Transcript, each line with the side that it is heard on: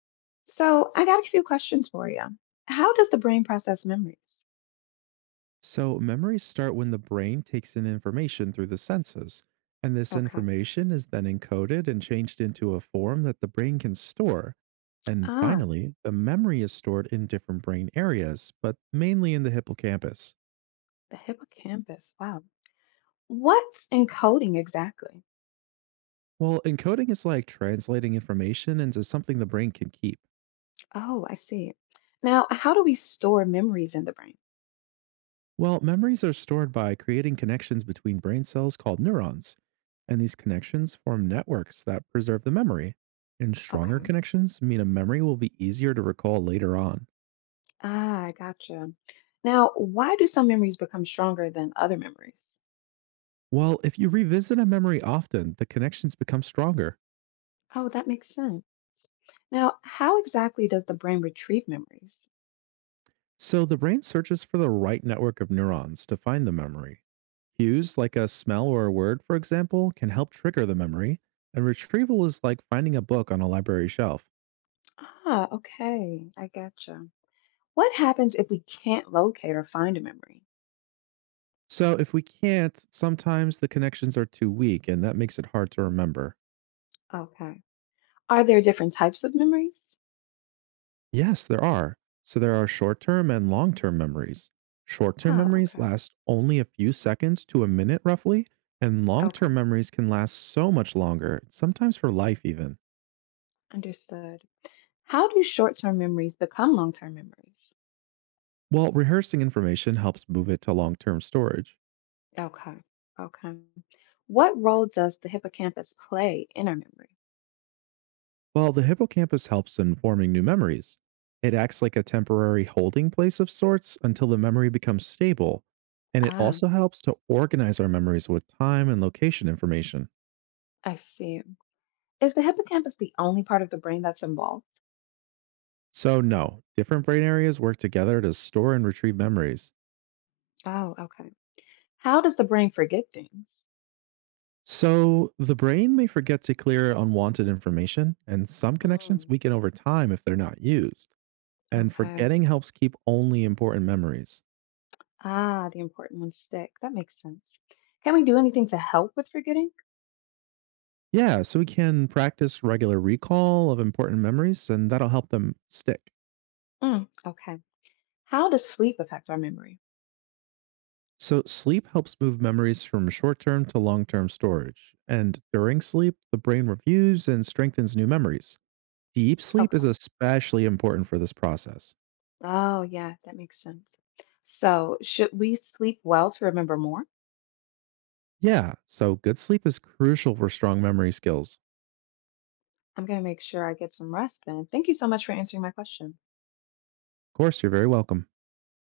left: So, I got a few questions for you. How does the brain process memories?
right: So, memories start when the brain takes in information through the senses, and this
left: Okay.
right: information is then encoded and changed into a form that the brain can store. And
left: Ah,
right: finally, the memory is stored in different brain areas, but mainly in the hippocampus.
left: the hippocampus. Wow. What's encoding exactly?
right: Well, encoding is like translating information into something the brain can keep.
left: Oh, I see. Now, how do we store memories in the brain?
right: Well, memories are stored by creating connections between brain cells called neurons, and these connections form networks that preserve the memory. And stronger
left: Okay.
right: connections mean a memory will be easier to recall later on.
left: Ah, I gotcha. Now, why do some memories become stronger than other memories?
right: Well, if you revisit a memory often, the connections become stronger.
left: Oh, that makes sense. Now, how exactly does the brain retrieve memories?
right: So the brain searches for the right network of neurons to find the memory. Cues like a smell or a word, for example, can help trigger the memory, and retrieval is like finding a book on a library shelf.
left: Ah, okay. I gotcha. What happens if we can't locate or find a memory?
right: So if we can't, sometimes the connections are too weak and that makes it hard to remember.
left: Okay. Are there different types of memories?
right: Yes, there are. So there are short term and long term memories. Short term
left: Wow,
right: memories
left: okay.
right: last only a few seconds to a minute roughly, and long
left: Okay.
right: term memories can last so much longer, sometimes for life even.
left: Understood. How do short-term memories become long-term memories?
right: Well, rehearsing information helps move it to long term storage.
left: Okay. Okay. What role does the hippocampus play in our memory?
right: Well, the hippocampus helps in forming new memories. It acts like a temporary holding place of sorts until the memory becomes stable, and it
left: Ah,
right: also helps to organize our memories with time and location information.
left: I see. Is the hippocampus the only part of the brain that's involved?
right: So, no, different brain areas work together to store and retrieve memories.
left: Oh, okay. How does the brain forget things?
right: So, the brain may forget to clear unwanted information, and some connections
left: Mm,
right: weaken over time if they're not used. And
left: okay.
right: forgetting helps keep only important memories.
left: Ah, the important ones stick. That makes sense. Can we do anything to help with forgetting?
right: Yeah, so we can practice regular recall of important memories, and that'll help them stick.
left: Mm, okay. How does sleep affect our memory?
right: So, sleep helps move memories from short term to long term storage. And during sleep, the brain reviews and strengthens new memories. Deep sleep is
left: Okay.
right: especially important for this process.
left: Oh, yeah, that makes sense. So, should we sleep well to remember more?
right: Yeah, so good sleep is crucial for strong memory skills.
left: I'm going to make sure I get some rest then. Thank you so much for answering my question.
right: Of course, you're very welcome.